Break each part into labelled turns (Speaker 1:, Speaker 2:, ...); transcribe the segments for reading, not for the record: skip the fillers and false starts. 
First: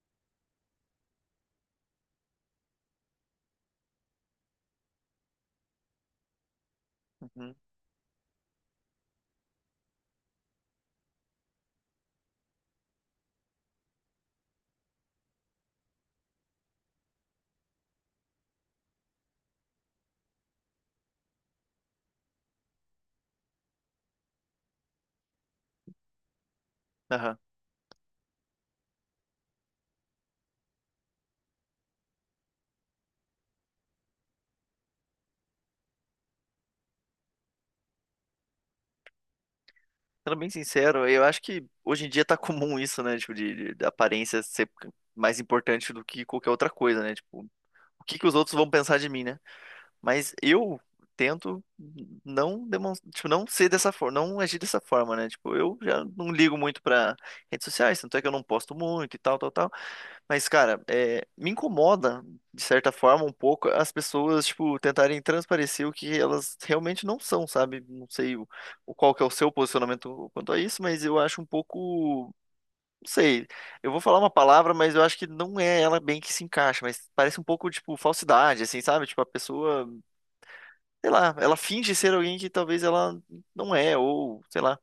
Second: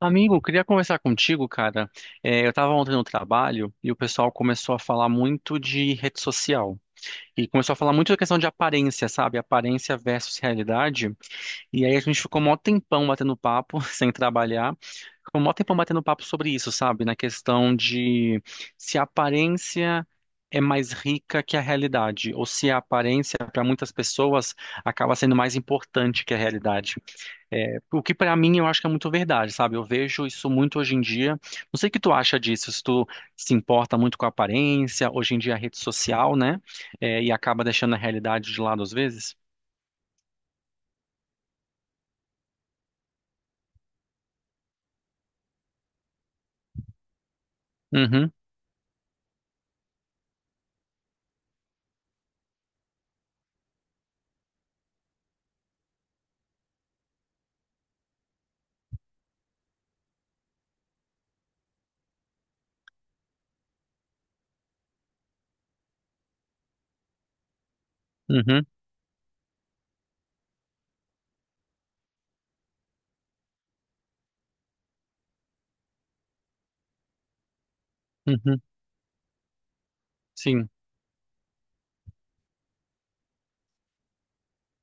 Speaker 1: Amigo, queria conversar contigo, cara. É, eu estava ontem no trabalho e o pessoal começou a falar muito de rede social. E
Speaker 2: Uhum.
Speaker 1: começou a falar muito da questão de aparência, sabe? Aparência versus realidade. E aí a gente ficou mó tempão batendo papo, sem trabalhar. Ficou mó tempão batendo papo sobre isso, sabe? Na questão de se a aparência é mais rica que a realidade, ou se a aparência, para muitas pessoas, acaba sendo mais importante que a realidade.
Speaker 2: Aham.
Speaker 1: É, o que pra mim eu acho que é muito verdade, sabe? Eu vejo isso muito hoje em dia. Não sei o que tu acha disso, se tu se importa muito com a aparência, hoje em dia a rede social, né? É, e acaba deixando a realidade de lado às vezes.
Speaker 2: Sendo bem sincero, eu acho que hoje em dia tá comum isso, né? Tipo, da aparência ser mais importante do que qualquer outra coisa, né? Tipo, o que que
Speaker 1: Uhum,
Speaker 2: os outros vão pensar de mim, né? Mas eu tento não demonstrar, tipo, não ser dessa forma, não agir dessa forma, né? Tipo, eu já não ligo muito pra redes sociais, tanto é que eu não posto muito e tal, tal, tal. Mas, cara, é, me incomoda, de certa forma, um pouco as pessoas, tipo, tentarem transparecer o que elas realmente não são, sabe? Não sei
Speaker 1: uhum,
Speaker 2: o qual que é o seu posicionamento quanto a isso, mas eu acho um pouco, não sei, eu vou falar uma palavra, mas eu acho que não é ela bem que se encaixa, mas parece um pouco, tipo,
Speaker 1: uhum.
Speaker 2: falsidade, assim, sabe? Tipo, a pessoa,
Speaker 1: Sim.
Speaker 2: sei lá, ela finge ser alguém que talvez ela não é, ou, sei lá,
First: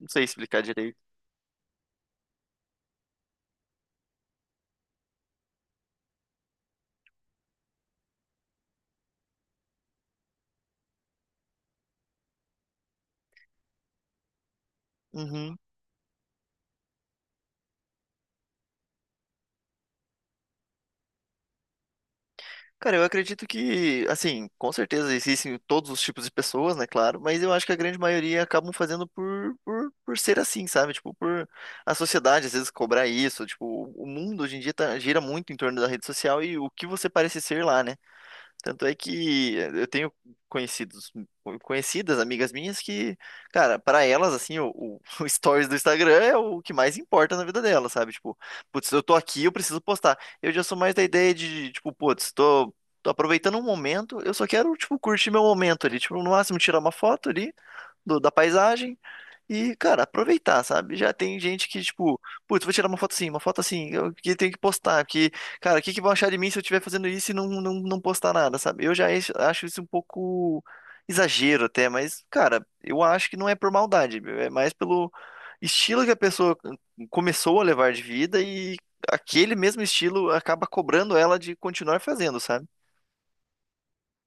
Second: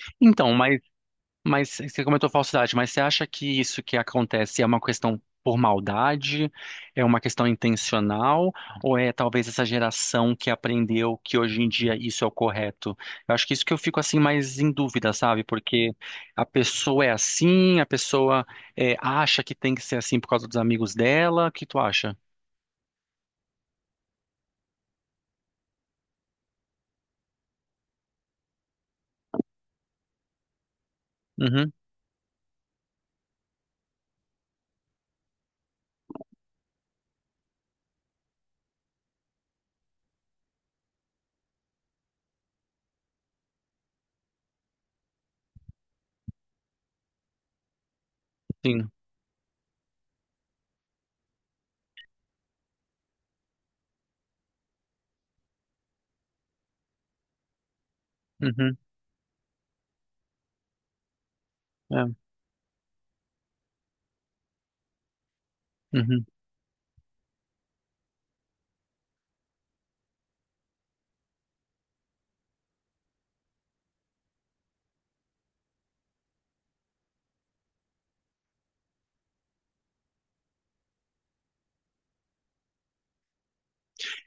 Speaker 2: não sei
Speaker 1: Então,
Speaker 2: explicar
Speaker 1: mas
Speaker 2: direito.
Speaker 1: Mas você comentou falsidade, mas você acha que isso que acontece é uma questão por maldade, é uma questão intencional, ou é talvez essa geração que aprendeu que hoje em dia isso é o correto? Eu acho que isso que eu fico assim mais em dúvida, sabe?
Speaker 2: Uhum.
Speaker 1: Porque a pessoa acha que tem que ser assim por causa dos amigos dela. O que tu acha?
Speaker 2: Cara, eu acredito que, assim, com certeza existem todos os tipos de pessoas, né, claro, mas eu acho que a grande maioria acabam fazendo por ser assim, sabe? Tipo, por
Speaker 1: Uhum,
Speaker 2: a sociedade às vezes cobrar isso, tipo, o mundo hoje em dia gira muito em torno da rede social e o que você parece ser lá, né? Tanto é que eu tenho conhecidos, conhecidas, amigas minhas que, cara, para elas, assim, o stories do Instagram é o que mais importa na vida delas, sabe? Tipo, putz,
Speaker 1: sim.
Speaker 2: eu tô aqui, eu preciso postar. Eu já sou mais da ideia de, tipo, putz, tô aproveitando um momento, eu só quero, tipo, curtir meu momento ali, tipo, no máximo tirar uma foto ali da
Speaker 1: Uhum,
Speaker 2: paisagem e, cara, aproveitar, sabe? Já tem gente que,
Speaker 1: é,
Speaker 2: tipo, putz, vou tirar uma foto assim, eu que tenho que postar, porque, cara, o que que vão
Speaker 1: uhum.
Speaker 2: achar de mim se eu estiver fazendo isso e não postar nada, sabe? Acho isso um pouco exagero até, mas, cara, eu acho que não é por maldade, meu, é mais pelo estilo que a pessoa começou a levar de vida e aquele mesmo estilo acaba cobrando ela de continuar fazendo, sabe?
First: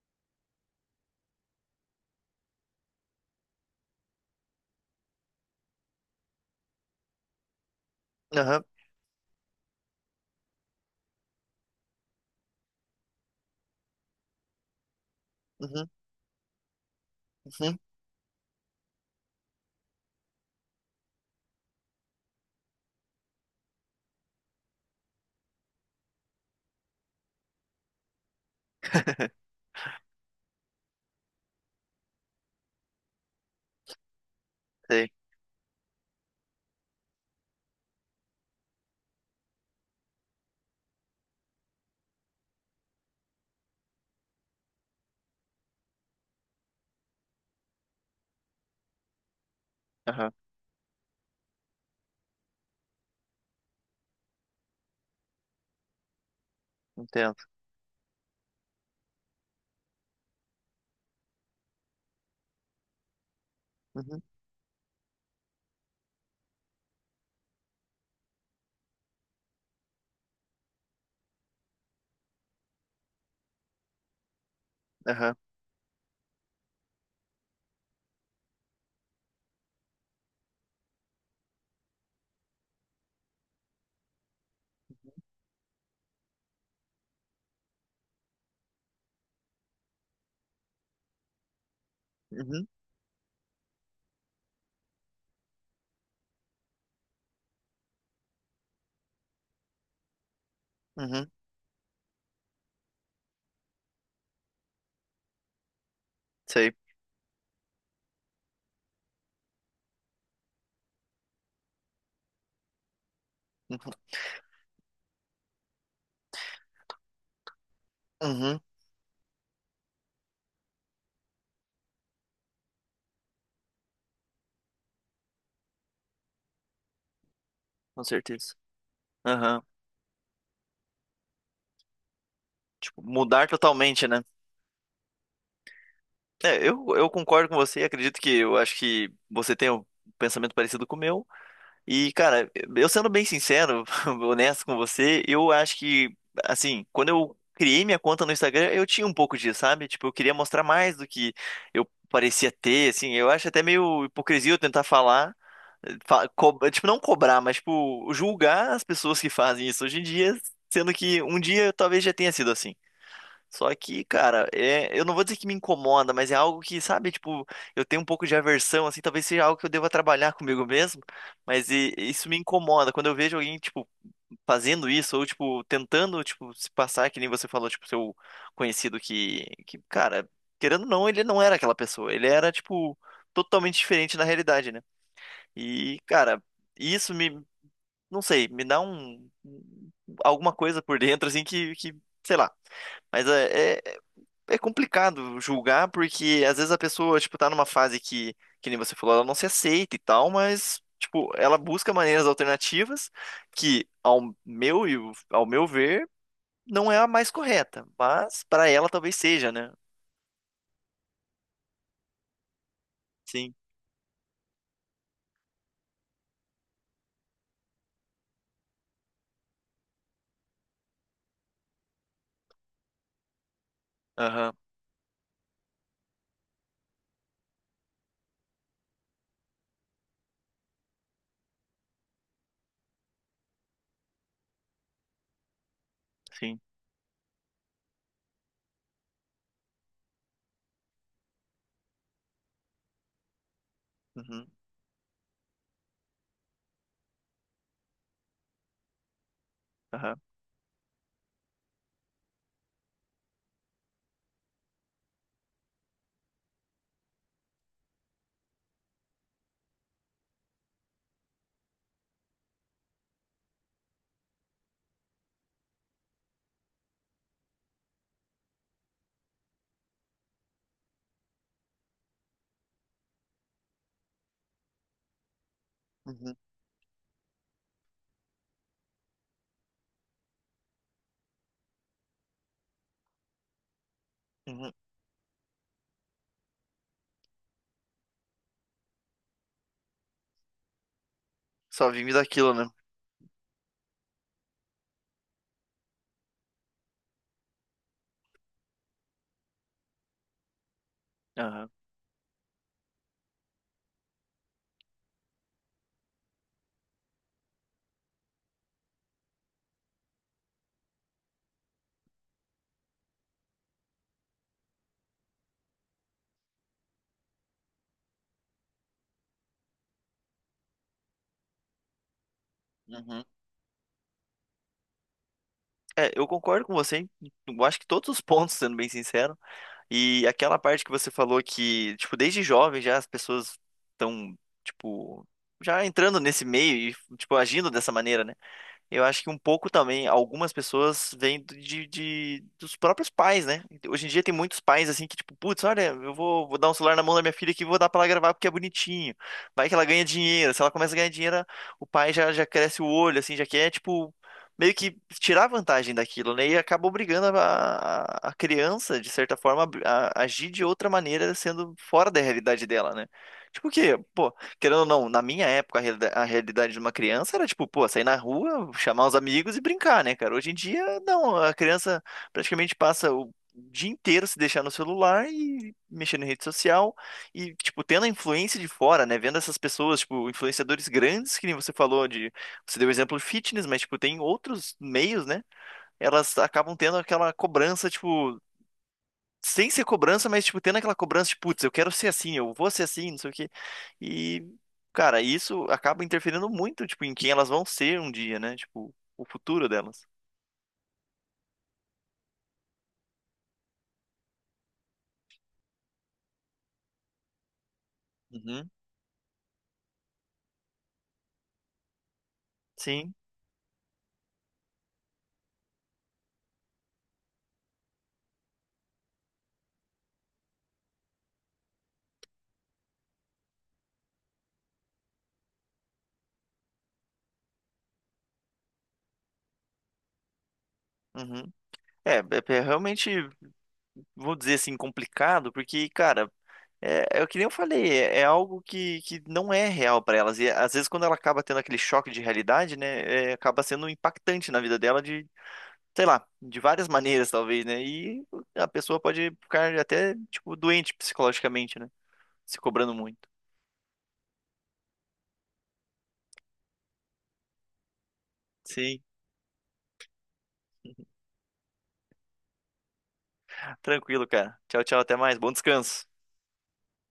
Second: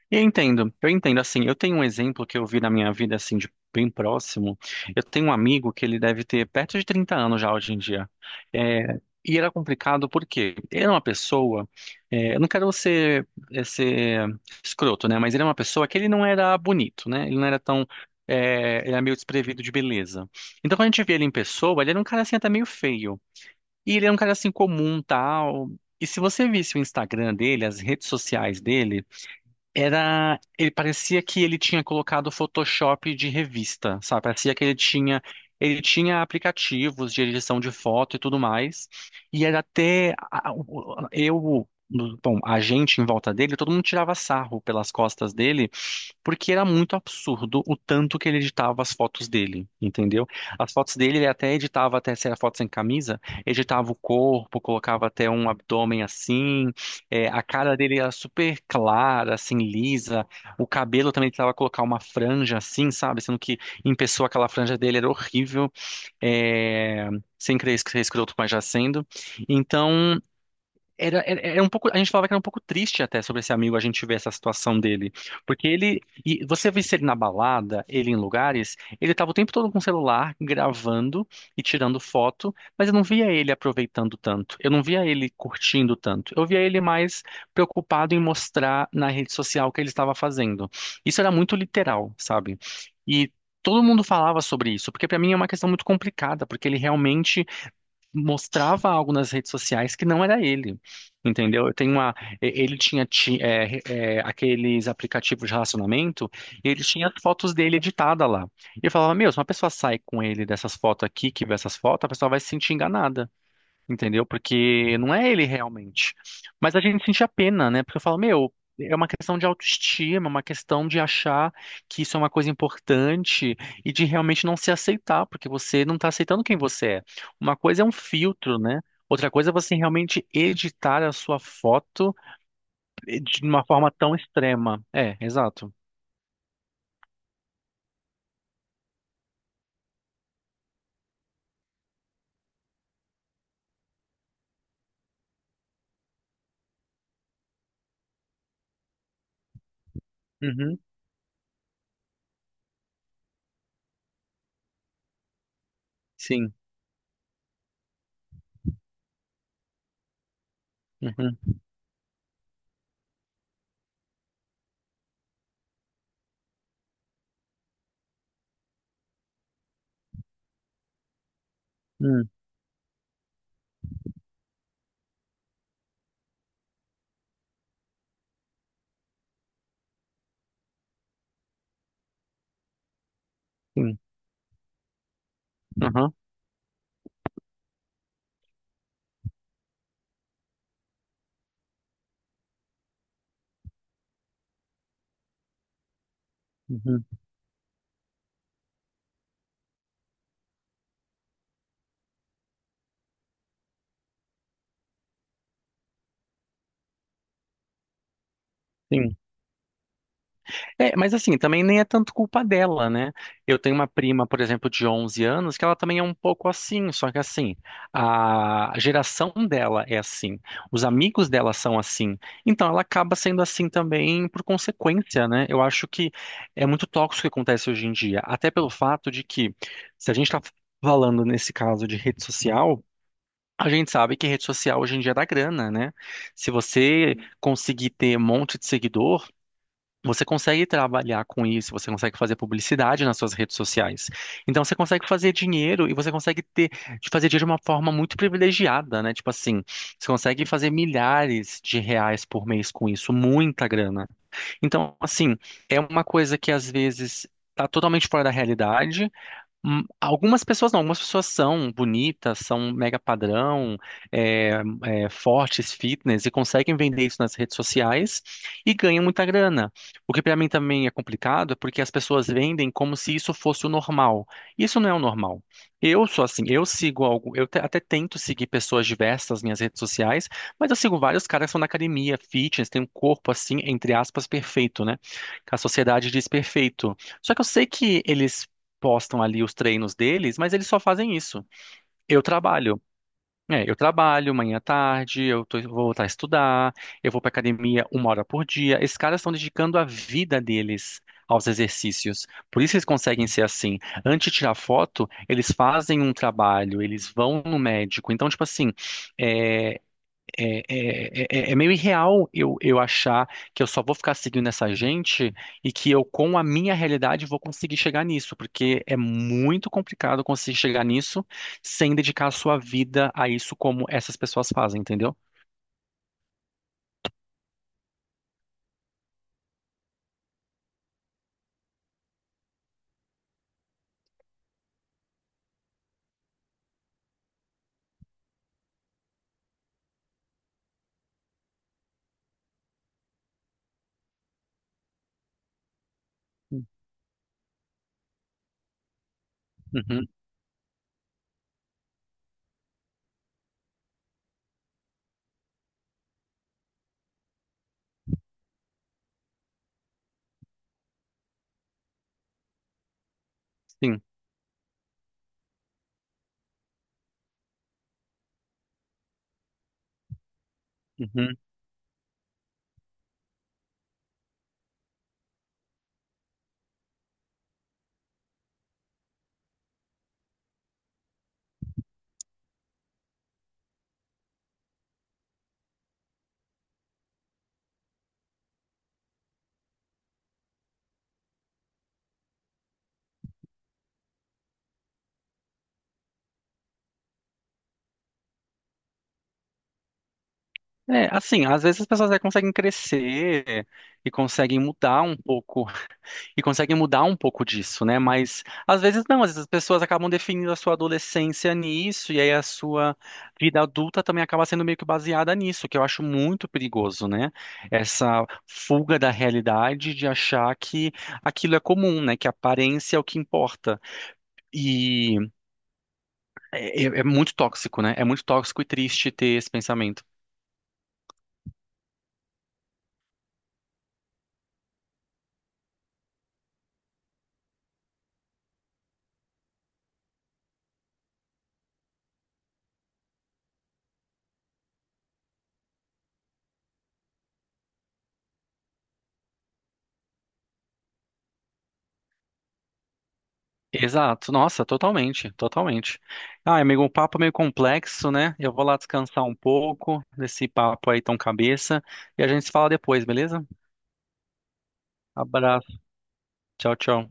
Speaker 1: Eu entendo, eu entendo. Assim, eu tenho um exemplo que eu vi na minha vida, assim, de bem próximo. Eu tenho um amigo que ele deve ter perto de 30 anos já hoje em dia.
Speaker 2: Aham,
Speaker 1: É, e era complicado porque ele era uma pessoa. Eu não quero ser, ser escroto, né? Mas ele é uma pessoa
Speaker 2: uhum,
Speaker 1: que ele não era bonito, né? Ele não era
Speaker 2: uhum,
Speaker 1: tão. Ele era meio desprevido de beleza. Então, quando a gente via ele em pessoa, ele era um cara assim, até meio feio. E ele era um cara assim comum, tal. E se você visse o Instagram dele, as redes sociais dele. Era, ele parecia que ele tinha colocado Photoshop de revista, sabe? Parecia que ele
Speaker 2: sei,
Speaker 1: tinha, ele tinha aplicativos de edição de foto e tudo mais. E era até a- o- eu, bom, a gente em volta dele, todo mundo tirava sarro pelas costas dele porque era muito absurdo o tanto que ele editava as fotos dele, entendeu?
Speaker 2: aham,
Speaker 1: As fotos dele, ele até editava, até se era foto sem camisa, editava o corpo, colocava até um abdômen assim, a
Speaker 2: entendo,
Speaker 1: cara dele era super clara, assim, lisa, o cabelo também ele tentava colocar uma franja assim, sabe? Sendo que em
Speaker 2: uhum,
Speaker 1: pessoa aquela franja dele era horrível, é, sem querer ser escroto, mas já sendo. Então. Era um pouco, a gente falava que era um pouco triste até sobre esse amigo, a gente ver essa situação dele.
Speaker 2: aham,
Speaker 1: Porque ele, e você visse ele na balada, ele em lugares, ele tava o tempo todo com o celular, gravando e tirando foto, mas eu não via ele aproveitando tanto, eu não via ele curtindo tanto, eu via ele mais preocupado em mostrar na rede social o que ele estava fazendo. Isso era muito literal, sabe?
Speaker 2: uhum,
Speaker 1: E todo mundo falava sobre isso, porque para mim é uma questão muito complicada, porque ele realmente mostrava algo nas redes sociais que não era ele,
Speaker 2: uhum,
Speaker 1: entendeu? Eu tenho uma, e- ele tinha ti- é, é, Aqueles aplicativos de relacionamento e
Speaker 2: sei.
Speaker 1: ele tinha as fotos dele editada lá. E eu falava, meu, se uma pessoa sai com ele dessas fotos aqui, que vê essas fotos, a pessoa vai se sentir enganada,
Speaker 2: Uhum.
Speaker 1: entendeu? Porque não é ele realmente. Mas a gente sente a pena, né? Porque eu falo, meu,
Speaker 2: Uhum,
Speaker 1: é uma questão de autoestima, é uma questão de achar que isso é uma coisa importante e de realmente não se aceitar, porque você não está aceitando quem você é. Uma coisa é um
Speaker 2: com certeza.
Speaker 1: filtro, né? Outra coisa é
Speaker 2: Aham,
Speaker 1: você realmente editar a sua foto
Speaker 2: tipo,
Speaker 1: de
Speaker 2: mudar
Speaker 1: uma forma
Speaker 2: totalmente,
Speaker 1: tão
Speaker 2: né?
Speaker 1: extrema. É, exato.
Speaker 2: É, eu concordo com você e acredito que eu acho que você tem um pensamento parecido com o meu. E, cara, eu sendo bem sincero, honesto com você, eu acho que, assim, quando eu criei minha conta no Instagram, eu tinha um pouco disso, sabe? Tipo, eu queria mostrar
Speaker 1: Uhum,
Speaker 2: mais do que eu parecia ter, assim. Eu acho até meio hipocrisia eu tentar falar,
Speaker 1: sim.
Speaker 2: tipo, não cobrar, mas, tipo, julgar as pessoas que fazem isso hoje em dia, sendo que
Speaker 1: Uhum,
Speaker 2: um dia talvez já tenha sido assim. Só que, cara, é, eu não vou dizer que me incomoda, mas é algo que, sabe, tipo, eu tenho um pouco de aversão, assim, talvez seja algo que eu deva trabalhar comigo mesmo, mas isso
Speaker 1: hum,
Speaker 2: me incomoda. Quando eu vejo alguém, tipo, fazendo isso, ou, tipo, tentando, tipo, se passar, que nem você falou, tipo, seu conhecido cara, querendo ou não, ele não era aquela pessoa, ele era, tipo, totalmente
Speaker 1: sim.
Speaker 2: diferente na realidade, né? E,
Speaker 1: Uhum,
Speaker 2: cara, isso me, não sei, me dá um, alguma coisa por dentro, assim, sei lá. Mas é complicado julgar, porque às vezes a
Speaker 1: uhum,
Speaker 2: pessoa, tipo, tá numa fase que nem você falou, ela não se aceita e tal, mas, tipo, ela busca maneiras alternativas que, e ao meu ver, não é a mais correta, mas para ela talvez
Speaker 1: sim.
Speaker 2: seja, né?
Speaker 1: É, mas assim, também nem é tanto culpa dela, né?
Speaker 2: Sim,
Speaker 1: Eu tenho uma prima, por exemplo, de 11 anos, que ela também é um pouco assim, só que assim, a geração dela é assim, os amigos dela são assim, então ela acaba sendo assim também por
Speaker 2: aham,
Speaker 1: consequência, né? Eu acho que é muito tóxico o que acontece hoje em dia, até pelo fato de que, se a gente está falando nesse caso de rede social, a gente sabe que rede social hoje em dia dá grana, né? Se
Speaker 2: sim,
Speaker 1: você conseguir ter um monte de seguidor, você consegue trabalhar com isso, você consegue fazer publicidade nas suas redes sociais.
Speaker 2: uhum,
Speaker 1: Então você consegue fazer dinheiro e você consegue ter, de fazer dinheiro de uma forma muito privilegiada, né? Tipo assim, você
Speaker 2: aham,
Speaker 1: consegue fazer milhares de reais por mês com isso, muita grana. Então, assim, é uma coisa que às vezes tá totalmente fora da realidade. Algumas pessoas não, algumas pessoas são bonitas, são mega padrão, é, fortes, fitness, e conseguem vender isso nas redes sociais e ganham muita grana. O que para mim também é complicado é porque as pessoas vendem como se isso fosse o normal. Isso não é o normal. Eu sou
Speaker 2: uhum,
Speaker 1: assim, eu sigo algo, até tento seguir pessoas diversas nas minhas redes sociais, mas eu sigo vários caras que são da academia, fitness, tem um corpo assim, entre aspas,
Speaker 2: uhum.
Speaker 1: perfeito, né? Que a sociedade diz perfeito. Só que eu sei que eles postam ali os treinos deles, mas eles só fazem isso.
Speaker 2: Só vimos
Speaker 1: Eu
Speaker 2: daquilo, né?
Speaker 1: trabalho. É, eu trabalho manhã à tarde, vou voltar a estudar, eu vou pra academia 1 hora por dia. Esses caras estão dedicando a vida deles aos
Speaker 2: Aham,
Speaker 1: exercícios. Por isso eles conseguem ser assim. Antes de tirar foto, eles fazem um trabalho, eles vão no médico. Então, tipo assim, eh, é meio irreal eu achar que eu só vou ficar seguindo essa gente e que eu, com a minha realidade, vou conseguir chegar nisso, porque é muito complicado conseguir chegar nisso sem dedicar a sua vida
Speaker 2: uhum.
Speaker 1: a isso como essas pessoas fazem, entendeu?
Speaker 2: É, eu concordo com você, eu acho que todos os pontos, sendo bem sincero, e aquela parte que você falou que, tipo, desde jovem já as pessoas estão, tipo, já entrando nesse meio e, tipo, agindo dessa maneira, né? Eu acho que um pouco também, algumas pessoas vêm dos próprios pais, né? Hoje em dia tem muitos pais assim que, tipo, putz, olha, vou dar um celular na mão da minha filha aqui e vou dar pra ela gravar porque é bonitinho. Vai que ela ganha
Speaker 1: Uhum,
Speaker 2: dinheiro. Se ela começa a ganhar dinheiro, o pai já cresce o olho, assim, já quer, tipo, meio que tirar vantagem daquilo, né? E acaba obrigando a criança, de certa forma, a agir de outra maneira, sendo fora da realidade dela, né? Tipo o quê?
Speaker 1: sim.
Speaker 2: Pô. Querendo ou não, na minha época, a realidade de uma criança era tipo, pô, sair na rua, chamar os amigos e brincar, né, cara? Hoje em dia, não,
Speaker 1: Uhum.
Speaker 2: a criança praticamente passa o dia inteiro se deixar no celular e mexendo em rede social e, tipo, tendo a influência de fora, né? Vendo essas pessoas, tipo, influenciadores grandes, que nem você falou de. Você deu o exemplo de fitness, mas, tipo, tem outros meios, né? Elas acabam tendo aquela cobrança, tipo sem ser cobrança, mas, tipo, tendo aquela cobrança de, putz, eu quero ser assim, eu vou ser assim, não sei o quê. E, cara, isso acaba interferindo muito, tipo, em quem elas vão ser um dia, né? Tipo, o futuro delas.
Speaker 1: É, assim, às vezes as pessoas até conseguem crescer e conseguem mudar um pouco e conseguem mudar um pouco disso, né? Mas
Speaker 2: Uhum,
Speaker 1: às vezes não, às vezes as pessoas acabam definindo a sua adolescência nisso, e aí a sua
Speaker 2: sim.
Speaker 1: vida adulta também acaba sendo meio que baseada nisso, que eu acho muito perigoso, né? Essa fuga da realidade de achar que aquilo é comum, né? Que a aparência é o que importa. E é muito tóxico, né? É muito tóxico e triste ter esse pensamento.
Speaker 2: Uhum. É realmente, vou dizer assim, complicado, porque, cara, é o que nem eu falei, é algo que não é real pra elas. E às vezes, quando ela acaba tendo aquele choque de realidade, né, é, acaba sendo impactante na vida dela sei lá, de várias maneiras, talvez, né? E a pessoa pode ficar até, tipo, doente psicologicamente, né? Se cobrando muito.
Speaker 1: Exato, nossa, totalmente, totalmente. Ah, amigo, um papo é meio complexo, né? Eu vou lá
Speaker 2: Sim,
Speaker 1: descansar um pouco desse papo aí tão cabeça e a gente se fala depois, beleza?
Speaker 2: tranquilo, cara. Tchau, tchau, até mais. Bom
Speaker 1: Abraço,
Speaker 2: descanso.
Speaker 1: tchau, tchau.